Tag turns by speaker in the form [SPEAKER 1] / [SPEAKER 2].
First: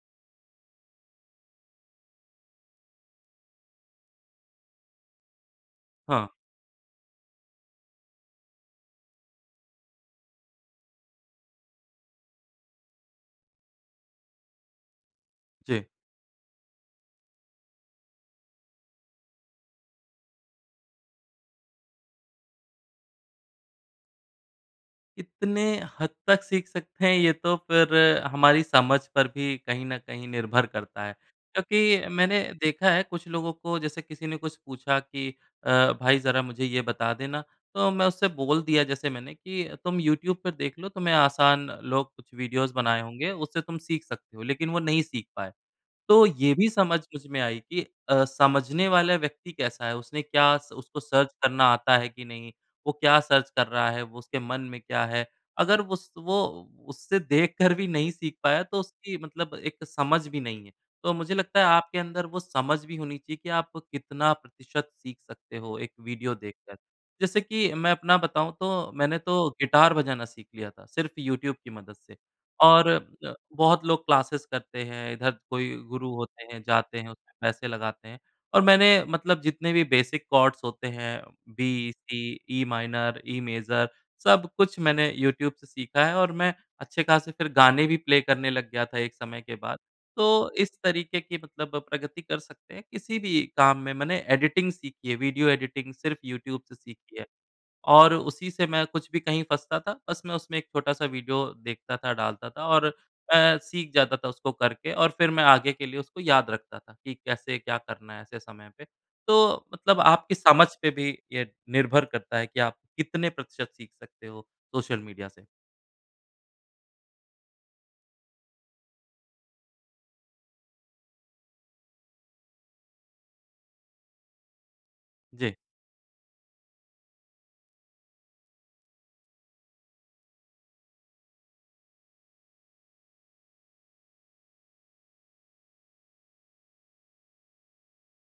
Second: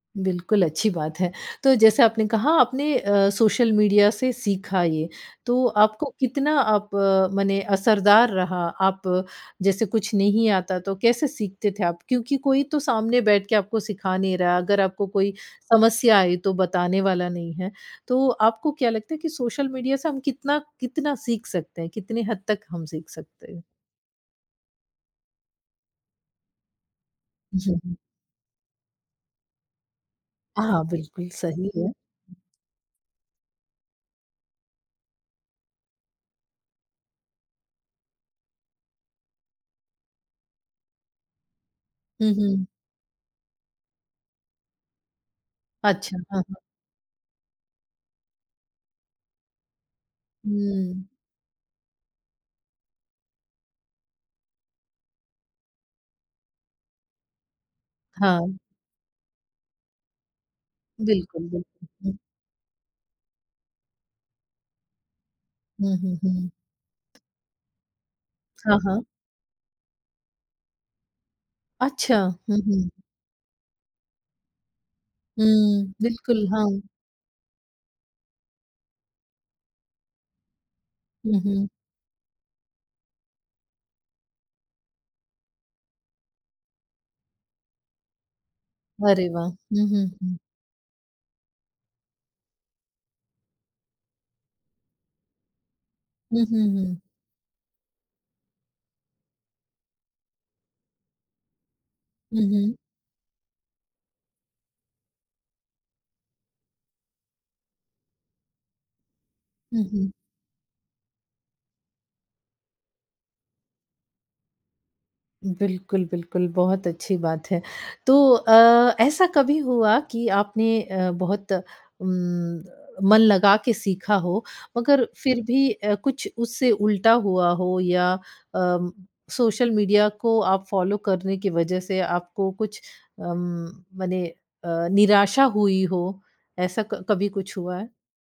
[SPEAKER 1] बिल्कुल, अच्छी बात है। तो जैसा आपने कहा आपने अ, सोशल मीडिया से सीखा ये, तो आपको
[SPEAKER 2] हाँ।
[SPEAKER 1] कितना अप मने असरदार रहा? आप जैसे कुछ नहीं आता, तो कैसे सीखते थे आप? क्योंकि कोई तो सामने बैठ के आपको सिखा नहीं रहा, अगर आपको कोई
[SPEAKER 2] जी।
[SPEAKER 1] समस्या आई तो बताने वाला नहीं है। तो आपको क्या लगता है कि सोशल मीडिया से हम कितना, कितना सीख सकते हैं, कितने हद तक हम सीख सकते हैं?
[SPEAKER 2] कितने हद तक सीख सकते हैं, ये तो
[SPEAKER 1] जी
[SPEAKER 2] फिर
[SPEAKER 1] ह
[SPEAKER 2] हमारी समझ पर भी कहीं न कहीं निर्भर
[SPEAKER 1] हाँ,
[SPEAKER 2] करता है।
[SPEAKER 1] बिल्कुल सही है।
[SPEAKER 2] क्योंकि मैंने देखा है कुछ लोगों को जैसे किसी ने कुछ पूछा कि अ, "भाई, ज़रा मुझे ये बता देना।" तो मैं उससे बोल दिया जैसे मैंने कि, "तुम यूट्यूब पर देख लो तुम्हें आसान लोग
[SPEAKER 1] हुँ,
[SPEAKER 2] कुछ
[SPEAKER 1] हुँ।
[SPEAKER 2] वीडियोज़ बनाए होंगे, उससे तुम सीख सकते हो।" लेकिन वो नहीं सीख पाए।
[SPEAKER 1] अच्छा,
[SPEAKER 2] तो
[SPEAKER 1] हाँ,
[SPEAKER 2] ये
[SPEAKER 1] हाँ।
[SPEAKER 2] भी समझ मुझ में आई, कि अ, समझने वाला व्यक्ति कैसा है? उसने क्या स उसको
[SPEAKER 1] हुँ।
[SPEAKER 2] सर्च करना आता है कि नहीं? वो क्या सर्च कर रहा है? वो उसके मन में क्या है? अगर उस वो उससे देख कर भी नहीं सीख
[SPEAKER 1] हाँ।
[SPEAKER 2] पाया तो उसकी मतलब एक समझ भी नहीं है। तो मुझे
[SPEAKER 1] बिल्कुल,
[SPEAKER 2] लगता है आपके
[SPEAKER 1] बिल्कुल।
[SPEAKER 2] अंदर वो समझ भी होनी चाहिए कि आप कितना प्रतिशत सीख सकते हो एक
[SPEAKER 1] हुँ, हुँ,
[SPEAKER 2] वीडियो
[SPEAKER 1] हुँ।
[SPEAKER 2] देख कर। जैसे कि मैं अपना बताऊँ
[SPEAKER 1] हाँ,
[SPEAKER 2] तो,
[SPEAKER 1] हाँ।
[SPEAKER 2] मैंने तो गिटार बजाना सीख लिया था, सिर्फ़ यूट्यूब की मदद
[SPEAKER 1] अच्छा!
[SPEAKER 2] से
[SPEAKER 1] हुँ,
[SPEAKER 2] और
[SPEAKER 1] हुँ।
[SPEAKER 2] अ, बहुत लोग क्लासेज़ करते हैं, इधर कोई
[SPEAKER 1] हुँ।
[SPEAKER 2] गुरु होते
[SPEAKER 1] बिल्कुल,
[SPEAKER 2] हैं,
[SPEAKER 1] हाँ।
[SPEAKER 2] जाते हैं, उसमें पैसे लगाते हैं। और मैंने मतलब जितने भी बेसिक कॉर्ड्स होते हैं,
[SPEAKER 1] हुँ, हुँ।
[SPEAKER 2] बी, सी, ई-माइनर, ई-मेजर, सब कुछ मैंने यूट्यूब से सीखा है और मैं अच्छे खासे फिर गाने भी प्ले करने लग गया था एक
[SPEAKER 1] अरे
[SPEAKER 2] समय
[SPEAKER 1] वाह!
[SPEAKER 2] के बाद।
[SPEAKER 1] हुँ, हुँ,
[SPEAKER 2] तो
[SPEAKER 1] हुँ।
[SPEAKER 2] इस तरीके की मतलब प्रगति कर सकते हैं, किसी भी काम में। मैंने एडिटिंग सीखी है, वीडियो एडिटिंग सिर्फ़
[SPEAKER 1] हुँ,
[SPEAKER 2] यूट्यूब
[SPEAKER 1] हुँ,
[SPEAKER 2] से
[SPEAKER 1] हुँ।
[SPEAKER 2] सीखी है और उसी से मैं कुछ भी कहीं फँसता था, बस मैं उसमें एक छोटा-सा वीडियो देखता था,
[SPEAKER 1] हुँ,
[SPEAKER 2] डालता था
[SPEAKER 1] हुँ।
[SPEAKER 2] और अ, सीख जाता था उसको करके और फिर मैं आगे के लिए उसको याद रखता था कि कैसे क्या करना है ऐसे समय पे। तो,
[SPEAKER 1] हुँ,
[SPEAKER 2] मतलब
[SPEAKER 1] हुँ।
[SPEAKER 2] आपकी समझ पे भी ये निर्भर करता है कि आप कितने प्रतिशत सीख सकते हो सोशल मीडिया से।
[SPEAKER 1] बिल्कुल, बिल्कुल, बहुत अच्छी बात है। तो अ, ऐसा कभी हुआ कि आपने अ, बहुत उम, मन लगा के सीखा हो मगर फिर
[SPEAKER 2] जी।
[SPEAKER 1] भी अ, कुछ उससे उल्टा हुआ हो या अ, सोशल मीडिया को आप फ़ॉलो करने की वजह से आपको कुछ अम, मने अ, निराशा हुई हो? ऐसा क कभी कुछ हुआ है?